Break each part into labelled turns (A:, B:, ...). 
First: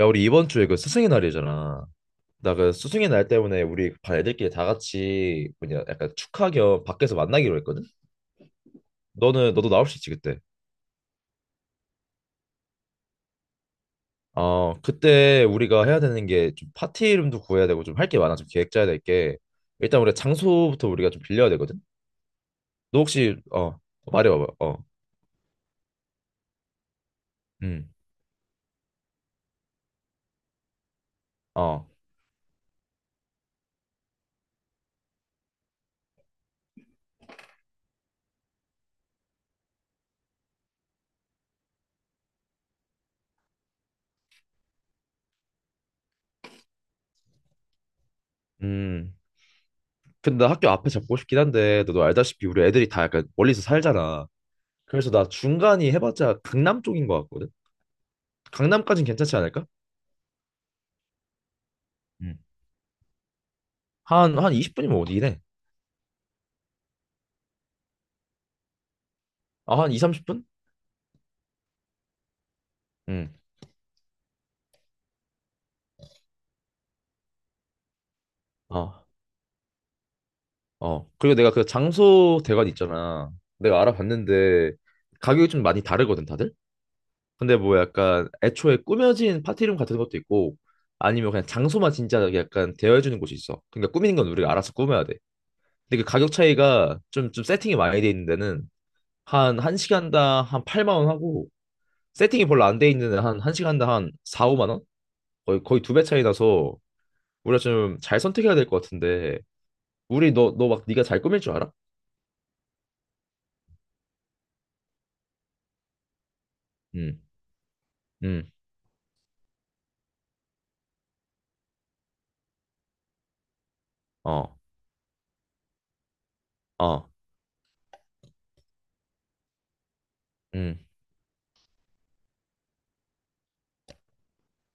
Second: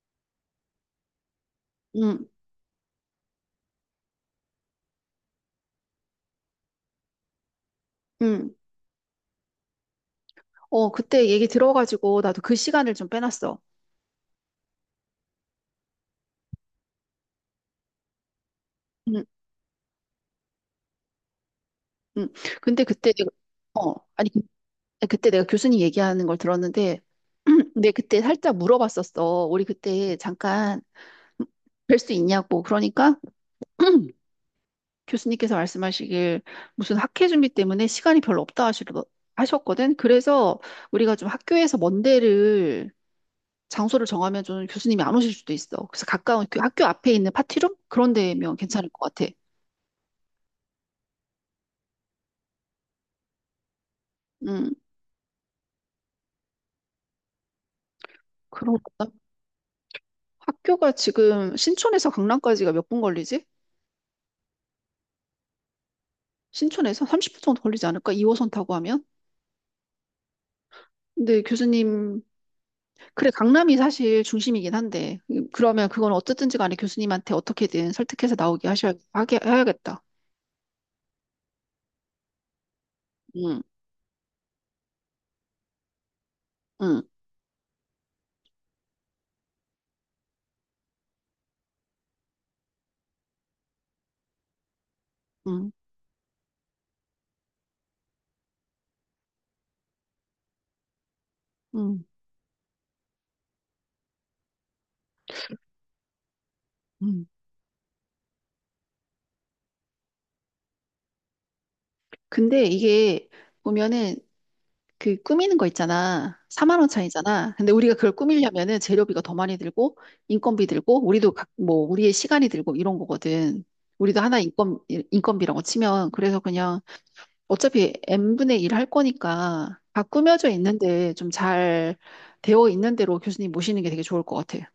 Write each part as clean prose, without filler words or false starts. A: 야, 우리 이번 주에 그 스승의 날이잖아.
B: 응.
A: 나 그 스승의 날 때문에 우리 반 애들끼리 다 같이 뭐냐 약간 축하 겸 밖에서 만나기로 했거든.
B: 응.
A: 너는 너도 나올 수 있지 그때.
B: 그때 얘기 들어가지고 나도 그 시간을 좀 빼놨어.
A: 어, 그때 우리가 해야 되는 게 좀 파티 이름도 구해야 되고 좀 할 게 많아. 좀 계획 짜야 될 게.
B: 응.
A: 일단 우리 가 장소부터 우리가 좀 빌려야 되거든.
B: 응. 근데
A: 너
B: 그때, 내가-
A: 혹시
B: 어, 아니,
A: 말해봐봐. 어.
B: 그때 내가 교수님 얘기하는 걸 들었는데, 근데
A: 음.
B: 그때 살짝 물어봤었어. 우리 그때 잠깐
A: 어.
B: 뵐 수 있냐고. 그러니까 교수님께서 말씀하시길 무슨 학회 준비 때문에 시간이 별로 없다 하셨거든. 그래서 우리가 좀 학교에서 먼 데를 장소를 정하면 좀 교수님이 안 오실 수도 있어. 그래서 가까운 그 학교 앞에 있는 파티룸? 그런 데면 괜찮을 것
A: 음.
B: 같아.
A: 근데 나 학교 앞에 잡고 싶긴 한데 너도 알다시피 우리 애들이 다 약간 멀리서 살잖아.
B: 음,
A: 그래서 나 중간이 해봤자 강남 쪽인 것 같거든.
B: 그런
A: 강남까진
B: 거다.
A: 괜찮지 않을까?
B: 학교가 지금 신촌에서 강남까지가 몇 분 걸리지?
A: 한 20분이면 어디래?
B: 신촌에서 30분 정도 걸리지 않을까? 2호선 타고 하면?
A: 아, 한 2, 30분?
B: 근데 교수님,
A: 응.
B: 그래, 강남이 사실 중심이긴 한데, 그러면 그건 어쨌든지 간에 교수님한테 어떻게든 설득해서 나오게
A: 아.
B: 해야겠다.
A: 어. 그리고 내가 그 장소 대관 있잖아.
B: 응.
A: 내가 알아봤는데 가격이 좀 많이 다르거든, 다들?
B: 응.
A: 근데 뭐 약간 애초에 꾸며진 파티룸 같은 것도 있고 아니면 그냥 장소만 진짜 약간 대여해주는 곳이 있어. 그러니까 꾸미는 건 우리가 알아서 꾸며야 돼.
B: 응.
A: 근데 그 가격 차이가 좀, 세팅이 많이 돼 있는 데는 한 1시간당 한 8만 원 하고
B: 응.
A: 세팅이 별로 안 돼 있는 데는 한 1시간당 한 4, 5만 원? 거의 두 배 차이 나서
B: 응.
A: 우리가 좀 잘 선택해야 될 것 같은데 우리 너 막 네가 잘 꾸밀 줄 알아?
B: 근데 이게 보면은 그 꾸미는 거 있잖아. 4만 원
A: 음,
B: 차이잖아. 근데 우리가 그걸
A: 음,
B: 꾸미려면은 재료비가 더 많이 들고 인건비 들고 우리도 뭐 우리의 시간이 들고 이런 거거든. 우리도 하나
A: 어,
B: 인건 인건비라고 치면 그래서 그냥
A: 어,
B: 어차피 n분의 1 할 거니까 다 꾸며져
A: 음,
B: 있는데 좀 잘 되어 있는 대로 교수님 모시는 게 되게 좋을 것 같아.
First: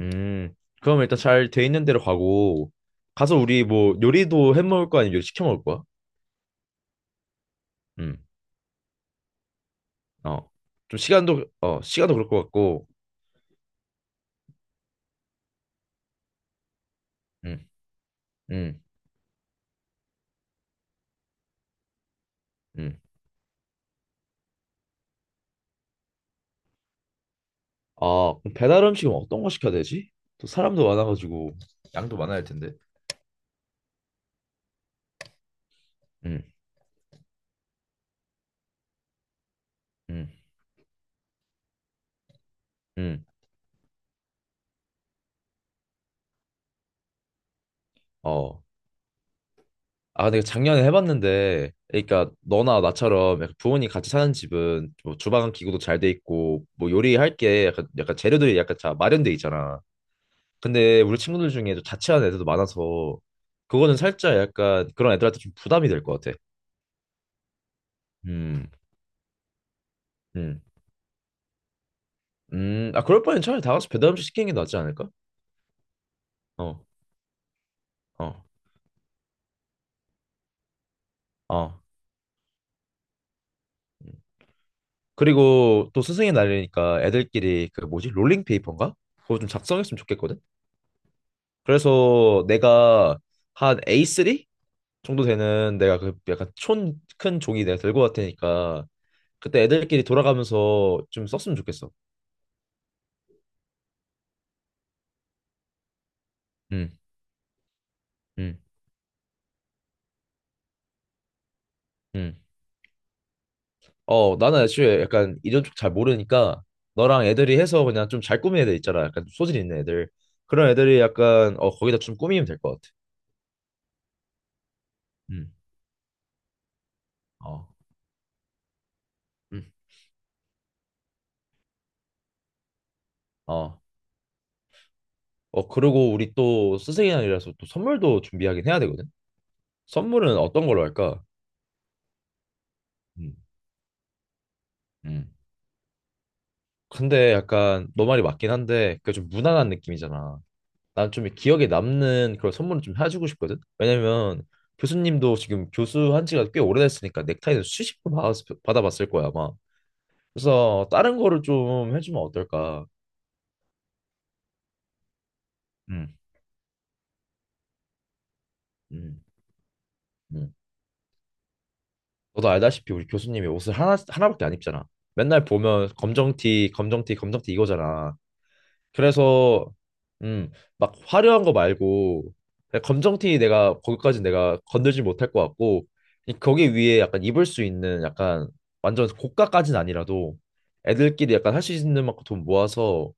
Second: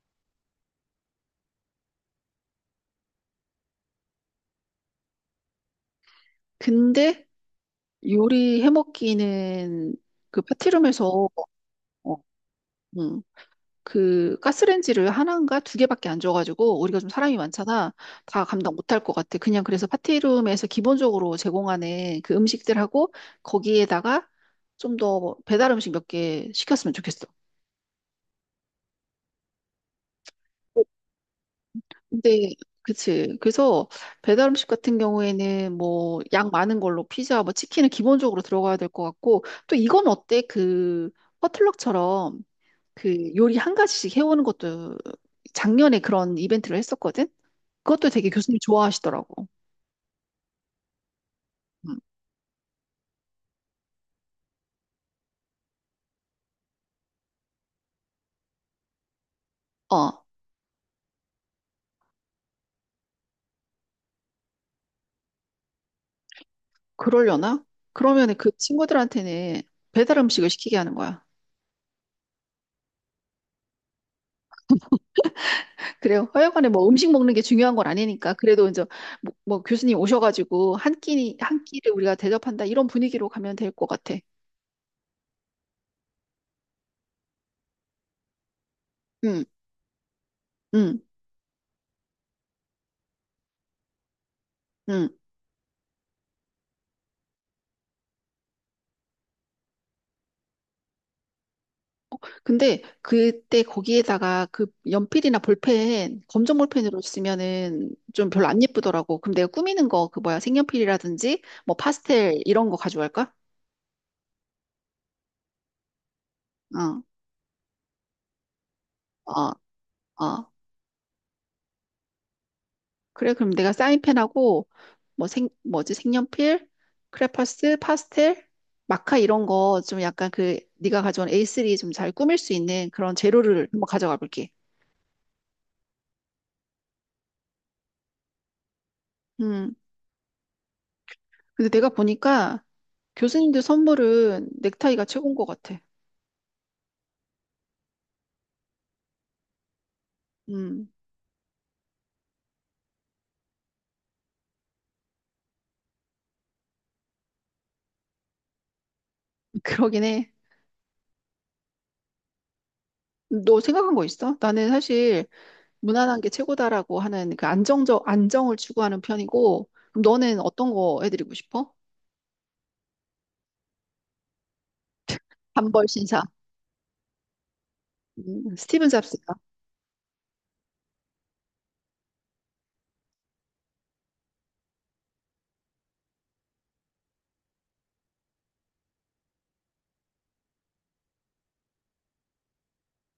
A: 음. 그럼 일단 잘 돼 있는 데로 가고, 가서 우리 뭐 요리도 해 먹을 거 아니면 요리 시켜 먹을 거야?
B: 근데
A: 음,
B: 요리 해먹기는 그
A: 어. 좀
B: 파티룸에서
A: 시간도
B: 어,
A: 그럴 것 같고.
B: 음, 그 가스레인지를 하나인가 두 개밖에 안 줘가지고 우리가 좀 사람이
A: 음,
B: 많잖아. 다 감당
A: 음,
B: 못할 것 같아. 그냥 그래서 파티룸에서 기본적으로 제공하는 그
A: 음.
B: 음식들하고 거기에다가 좀 더 배달 음식 몇 개 시켰으면 좋겠어.
A: 아, 그럼 배달 음식은 어떤 거 시켜야 되지? 또 사람도 많아가지고 양도 많아야 할
B: 근데
A: 텐데.
B: 그치. 그래서 배달 음식 같은 경우에는 뭐
A: 음,
B: 양 많은 걸로 피자, 뭐 치킨은 기본적으로 들어가야 될 것 같고 또 이건
A: 음,
B: 어때? 그 퍼틀럭처럼
A: 음,
B: 그 요리 한 가지씩 해오는 것도 작년에 그런 이벤트를 했었거든. 그것도 되게 교수님
A: 어.
B: 좋아하시더라고.
A: 아, 내가 작년에 해봤는데,
B: 음.
A: 그러니까 너나 나처럼 약간 부모님 같이 사는 집은 뭐 주방 기구도 잘 돼 있고, 뭐 요리할 게 약간, 재료들이 약간 다 마련돼 있잖아.
B: 어,
A: 근데 우리 친구들 중에 좀 자취하는 애들도 많아서, 그거는 살짝 약간 그런 애들한테 좀 부담이 될 것 같아.
B: 그러려나? 그러면 그
A: 음,
B: 친구들한테는 배달 음식을
A: 음,
B: 시키게 하는 거야.
A: 아, 그럴 바엔 차라리 다 같이 배달 음식 시키는 게 낫지 않을까?
B: 그래요. 하여간에
A: 어,
B: 뭐 음식 먹는 게 중요한 건 아니니까.
A: 어,
B: 그래도 이제 뭐 교수님 오셔가지고 한
A: 어.
B: 끼를 우리가 대접한다. 이런 분위기로 가면 될 것
A: 음.
B: 같아.
A: 그리고 또 스승의 날이니까 애들끼리 그 뭐지? 롤링페이퍼인가? 그거
B: 응.
A: 좀 작성했으면 좋겠거든?
B: 응.
A: 그래서 내가 한 A3
B: 응.
A: 정도 되는 내가 그 약간 촌큰 종이 내가 들고 갈 테니까 그때 애들끼리 돌아가면서 좀 썼으면 좋겠어.
B: 근데 그때 거기에다가 그 연필이나 볼펜, 검정
A: 응,
B: 볼펜으로 쓰면은 좀 별로
A: 응,
B: 안 예쁘더라고. 그럼 내가 꾸미는 거, 그 뭐야, 색연필이라든지 뭐
A: 응.
B: 파스텔 이런 거 가져갈까?
A: 어, 나는 애초에 약간 이런 쪽 잘 모르니까
B: 어.
A: 너랑 애들이 해서 그냥 좀 잘 꾸민 애들 있잖아. 약간
B: 어.
A: 소질 있는 애들.
B: 어.
A: 그런 애들이 약간 거기다 좀 꾸미면 될 것 같아.
B: 그래, 그럼 내가 사인펜하고,
A: 응,
B: 뭐지, 색연필,
A: 어,
B: 크레파스, 파스텔, 마카 이런
A: 응,
B: 거 좀 약간 그, 네가 가져온 A3 좀 잘 꾸밀 수 있는 그런 재료를
A: 어.
B: 한번 가져가 볼게.
A: 어, 그리고 우리 또 스승의 날이라서 또 선물도 준비하긴 해야 되거든.
B: 음,
A: 선물은 어떤 걸로 할까?
B: 근데 내가 보니까
A: 음,
B: 교수님들 선물은 넥타이가
A: 음.
B: 최고인 것 같아.
A: 근데 약간 너 말이 맞긴 한데 그 좀 무난한 느낌이잖아.
B: 음,
A: 난 좀 기억에 남는 그런 선물을 좀 해주고 싶거든. 왜냐면 교수님도 지금 교수한 지가 꽤 오래됐으니까 넥타이는 수십 번 받아봤을 거야 아마.
B: 그러긴 해.
A: 그래서 다른 거를 좀 해주면 어떨까?
B: 너 생각한 거 있어? 나는 사실
A: 음,
B: 무난한 게 최고다라고 하는 그 안정을 추구하는
A: 음,
B: 편이고, 그럼 너는
A: 음.
B: 어떤 거 해드리고 싶어?
A: 너도 알다시피 우리 교수님이 옷을 하나밖에 안 입잖아. 맨날
B: 단벌
A: 보면
B: 신사.
A: 검정티, 검정티, 검정티 이거잖아.
B: 스티븐 잡스다.
A: 그래서 음, 막 화려한 거 말고 그냥 검정티 내가 거기까지 내가 건들지 못할 것 같고 거기 위에 약간 입을 수 있는 약간 완전 고가까지는 아니라도 애들끼리 약간 할 수 있는 만큼 돈 모아서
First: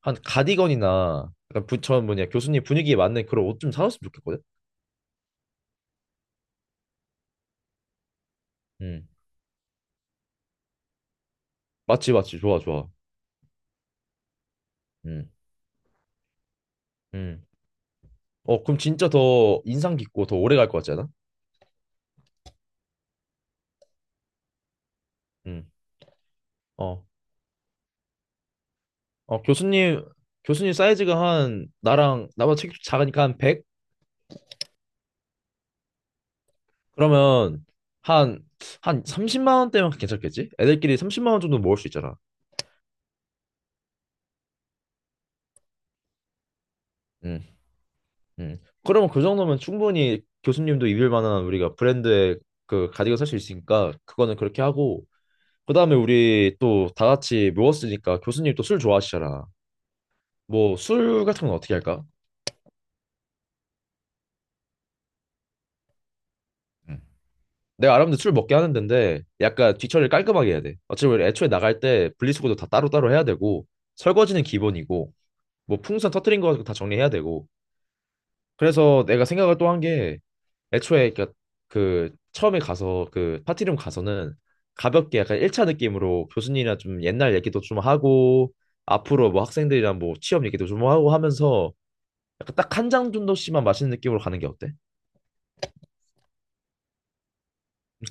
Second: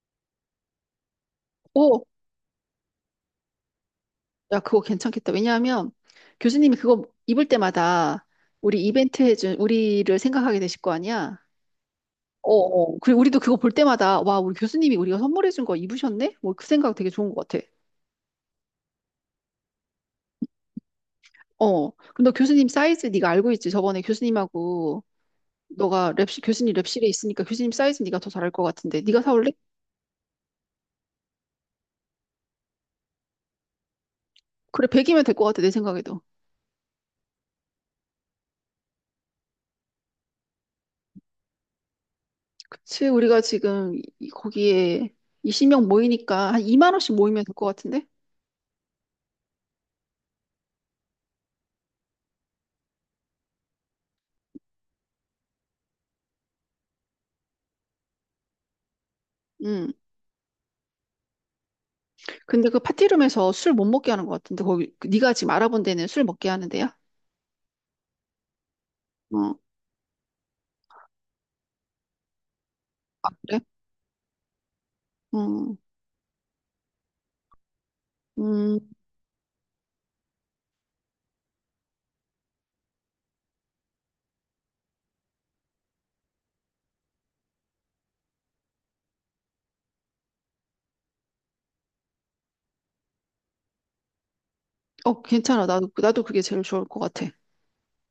A: 한 가디건이나 약간 부처
B: 오,
A: 뭐냐 교수님 분위기에 맞는 그런 옷 좀 사놨으면 좋겠거든.
B: 야, 그거 괜찮겠다. 왜냐하면 교수님이 그거 입을 때마다 우리
A: 음.
B: 이벤트 해준 우리를 생각하게 되실 거 아니야?
A: 맞지, 맞지,
B: 어.
A: 좋아, 좋아.
B: 어. 그리고 우리도 그거 볼 때마다 와, 우리 교수님이 우리가
A: 음.
B: 선물해준 거 입으셨네? 뭐 그 생각 되게 좋은
A: 음.
B: 것 같아.
A: 어, 그럼 진짜 더 인상 깊고 더 오래 갈 것 같지 않아?
B: 어. 근데 너 교수님 사이즈 네가 알고 있지? 저번에 교수님하고
A: 음.
B: 너가 랩실 교수님 랩실에
A: 어.
B: 있으니까 교수님 사이즈 네가 더 잘 알 것 같은데 네가
A: 어,
B: 사올래?
A: 교수님 사이즈가 한, 나보다 책 작으니까 한 100?
B: 그래, 100이면 될 것 같아 내 생각에도.
A: 그러면, 한, 한 30만 원대면 괜찮겠지? 애들끼리 30만 원 정도 모을 수 있잖아.
B: 그치? 우리가 지금 거기에 20명 모이니까 한 2만 원씩 모이면
A: 음,
B: 될 것 같은데?
A: 음. 그러면 그 정도면 충분히 교수님도 입을 만한 우리가 브랜드의 그 가디건 살 수 있으니까, 그거는 그렇게 하고, 그 다음에 우리 또 다 같이 모였으니까 교수님 또 술 좋아하시잖아.
B: 응.
A: 뭐, 술 같은 건 어떻게 할까?
B: 근데 그 파티룸에서 술 못 먹게 하는 것 같은데 거기 그 네가 지금 알아본 데는 술 먹게 하는데요?
A: 내가 아랍인데 술 먹게 하는 데인데
B: 어,
A: 약간 뒤처리를 깔끔하게 해야 돼. 어차피 우리 애초에 나갈 때 분리수거도 다 따로따로 해야
B: 아, 그래?
A: 되고 설거지는 기본이고
B: 음,
A: 뭐 풍선 터트린 거 가지고 다 정리해야 되고
B: 음,
A: 그래서 내가 생각을 또 한 게 애초에 그니까그 처음에 가서 그 파티룸 가서는 가볍게 약간 1차 느낌으로 교수님이랑 좀 옛날 얘기도 좀 하고 앞으로 뭐 학생들이랑 뭐 취업 얘기도 좀 하고 하면서 약간 딱 한 장 정도씩만 마시는 느낌으로 가는 게 어때?
B: 어, 괜찮아. 나도 그게 제일 좋을 것 같아.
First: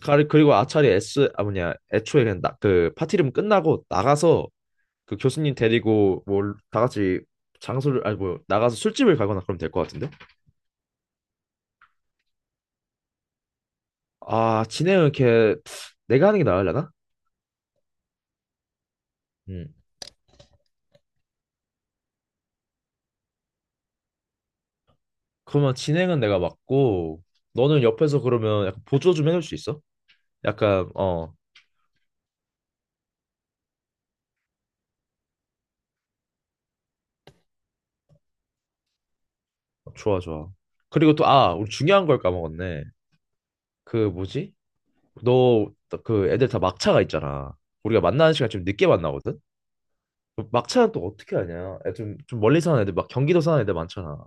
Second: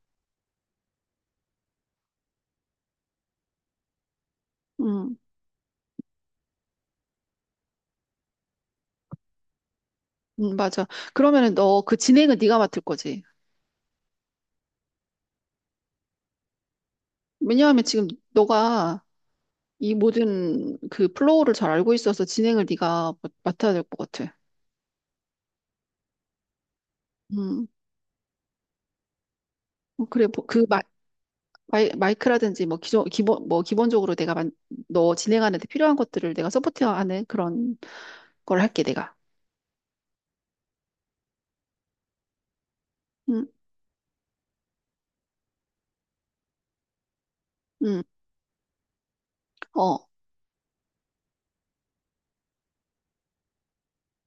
A: 그리고 아차리 S 아 뭐냐 애초에 그냥 나, 그 파티룸 끝나고 나가서
B: 음,
A: 그 교수님 데리고 뭐 다 같이 장소를 아니 뭐 나가서 술집을 가거나 그러면 될 것 같은데.
B: 맞아. 그러면은 너 그 진행은 네가 맡을 거지.
A: 아, 진행은 이렇게 내가 하는 게 나으려나?
B: 왜냐하면 지금 너가
A: 음.
B: 이 모든 그 플로우를 잘 알고 있어서 진행을 네가 맡아야 될 것 같아.
A: 그러면 진행은 내가 맡고
B: 음,
A: 너는 옆에서 그러면 약간 보조 좀 해줄 수 있어?
B: 그래. 뭐, 그
A: 약간
B: 마이크라든지 뭐 기본적으로 너 진행하는 데 필요한 것들을 내가 서포트하는 그런 걸 할게 내가.
A: 좋아, 좋아. 그리고 또 아, 우리 중요한 걸 까먹었네.
B: 음.
A: 그 뭐지? 너 그 애들 다 막차가 있잖아. 우리가
B: 음,
A: 만나는 시간 좀 늦게 만나거든?
B: 어,
A: 그 막차는 또 어떻게 하냐? 애 좀, 좀 멀리 사는 애들, 막 경기도 사는 애들 많잖아.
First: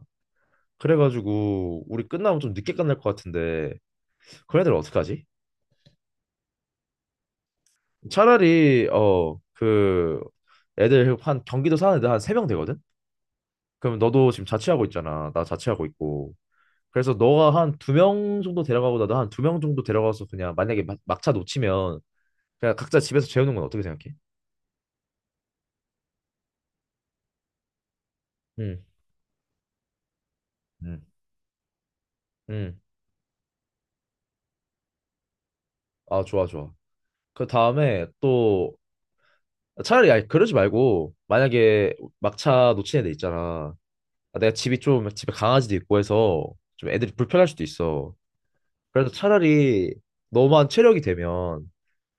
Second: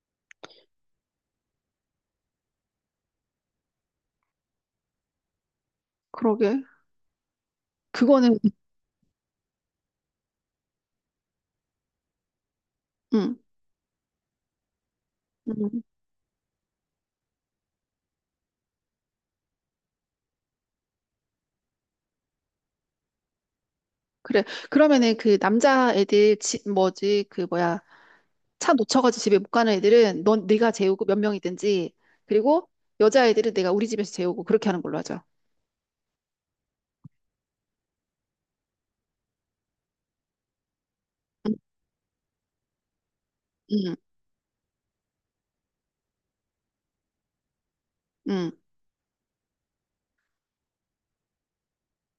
A: 그래가지고 우리 끝나면 좀 늦게 끝날 것 같은데 그런 애들 어떡하지?
B: 그러게. 그거는,
A: 차라리 그 애들 한, 경기도 사는 애들 한 세 명 되거든?
B: 음,
A: 그럼 너도 지금 자취하고 있잖아. 나
B: 음,
A: 자취하고 있고. 그래서 너가 한 두 명 정도 데려가고 나도 한 두 명 정도 데려가서 그냥 만약에 막차 놓치면 그냥 각자 집에서 재우는 건 어떻게 생각해?
B: 그래. 그러면은 그 남자 애들, 집 뭐지, 그 뭐야, 차
A: 응,
B: 놓쳐가지고 집에 못 가는 애들은 넌 네가
A: 응,
B: 재우고 몇 명이든지, 그리고
A: 응.
B: 여자 애들은 내가 우리 집에서 재우고 그렇게 하는 걸로 하자.
A: 아, 좋아, 좋아. 그 다음에 또 차라리 아니, 그러지 말고
B: 음.
A: 만약에 막차 놓친 애들 있잖아.
B: 음.
A: 아, 내가 집이 좀 집에 강아지도 있고 해서 좀 애들이 불편할 수도 있어.
B: 음.
A: 그래서 차라리 너만 체력이 되면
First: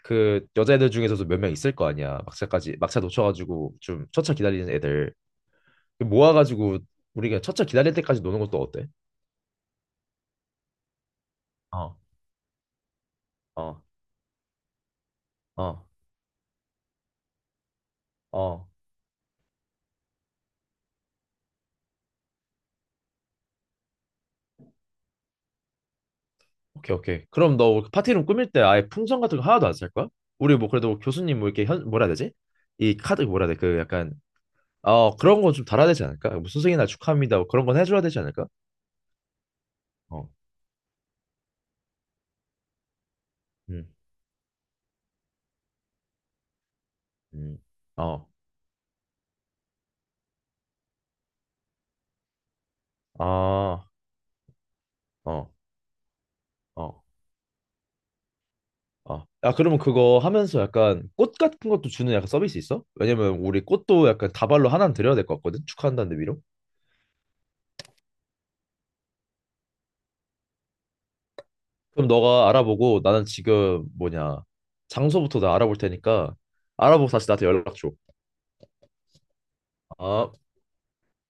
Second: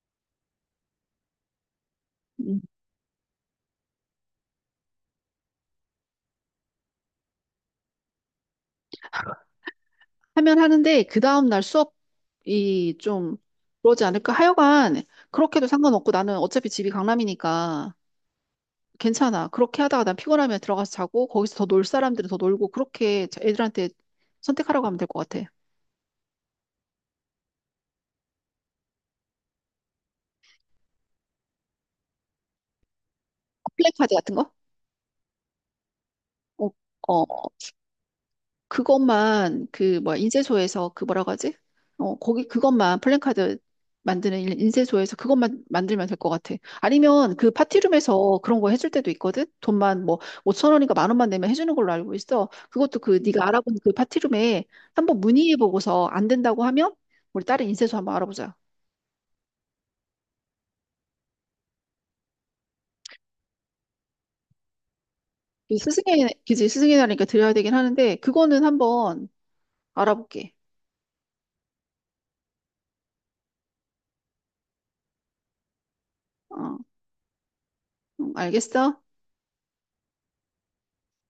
A: 그 여자애들 중에서도 몇 명 있을 거 아니야.
B: 음.
A: 막차까지 막차 놓쳐가지고 좀 첫차 기다리는 애들 그 모아가지고 우리가 첫차 기다릴 때까지 노는 것도 어때?
B: 하면 하는데 그 다음 날
A: 어,
B: 수업이 좀
A: 어,
B: 그러지 않을까? 하여간 그렇게도
A: 어,
B: 상관없고 나는 어차피 집이 강남이니까.
A: 어.
B: 괜찮아. 그렇게 하다가 난 피곤하면 들어가서 자고 거기서 더 놀 사람들은 더 놀고 그렇게 애들한테 선택하라고 하면 될 것 같아.
A: 오케이, 오케이. 그럼 너 그 파티룸 꾸밀 때 아예 풍선 같은 거 하나도 안 쓸 거야? 우리 뭐 그래도 교수님 뭐 이렇게 뭐라 해야 되지? 이 카드 뭐라 해야 돼? 그 약간
B: 플랜카드 같은 거?
A: 어, 그런 거 좀 달아야 되지 않을까? 뭐
B: 어.
A: 스승의 날
B: 어.
A: 축하합니다. 뭐 그런 건 해줘야 되지 않을까?
B: 그것만 그 뭐야
A: 어,
B: 인쇄소에서 그 뭐라고 하지? 어. 거기 그것만 플랜카드
A: 음,
B: 만드는 인쇄소에서 그것만 만들면 될 것 같아. 아니면 그
A: 음, 어,
B: 파티룸에서 그런 거 해줄 때도 있거든. 돈만 뭐 5천 원인가 만 원만 내면 해주는 걸로 알고 있어. 그것도 그 네가 알아본
A: 아,
B: 그 파티룸에 한번
A: 어,
B: 문의해보고서 안 된다고 하면
A: 어,
B: 우리 다른 인쇄소 한번 알아보자.
A: 어. 야, 그러면 그거 하면서 약간 꽃 같은 것도 주는 약간 서비스 있어? 왜냐면 우리 꽃도 약간 다발로 하나는 드려야 될 것 같거든? 축하한다는 의미로.
B: 그지, 스승의 날이니까 드려야 되긴 하는데, 그거는 한번 알아볼게.
A: 그럼 너가 알아보고 나는 지금 뭐냐, 장소부터 나 알아볼 테니까
B: 어,
A: 알아보고 다시 나한테 연락 줘.
B: 알겠어?
A: 아.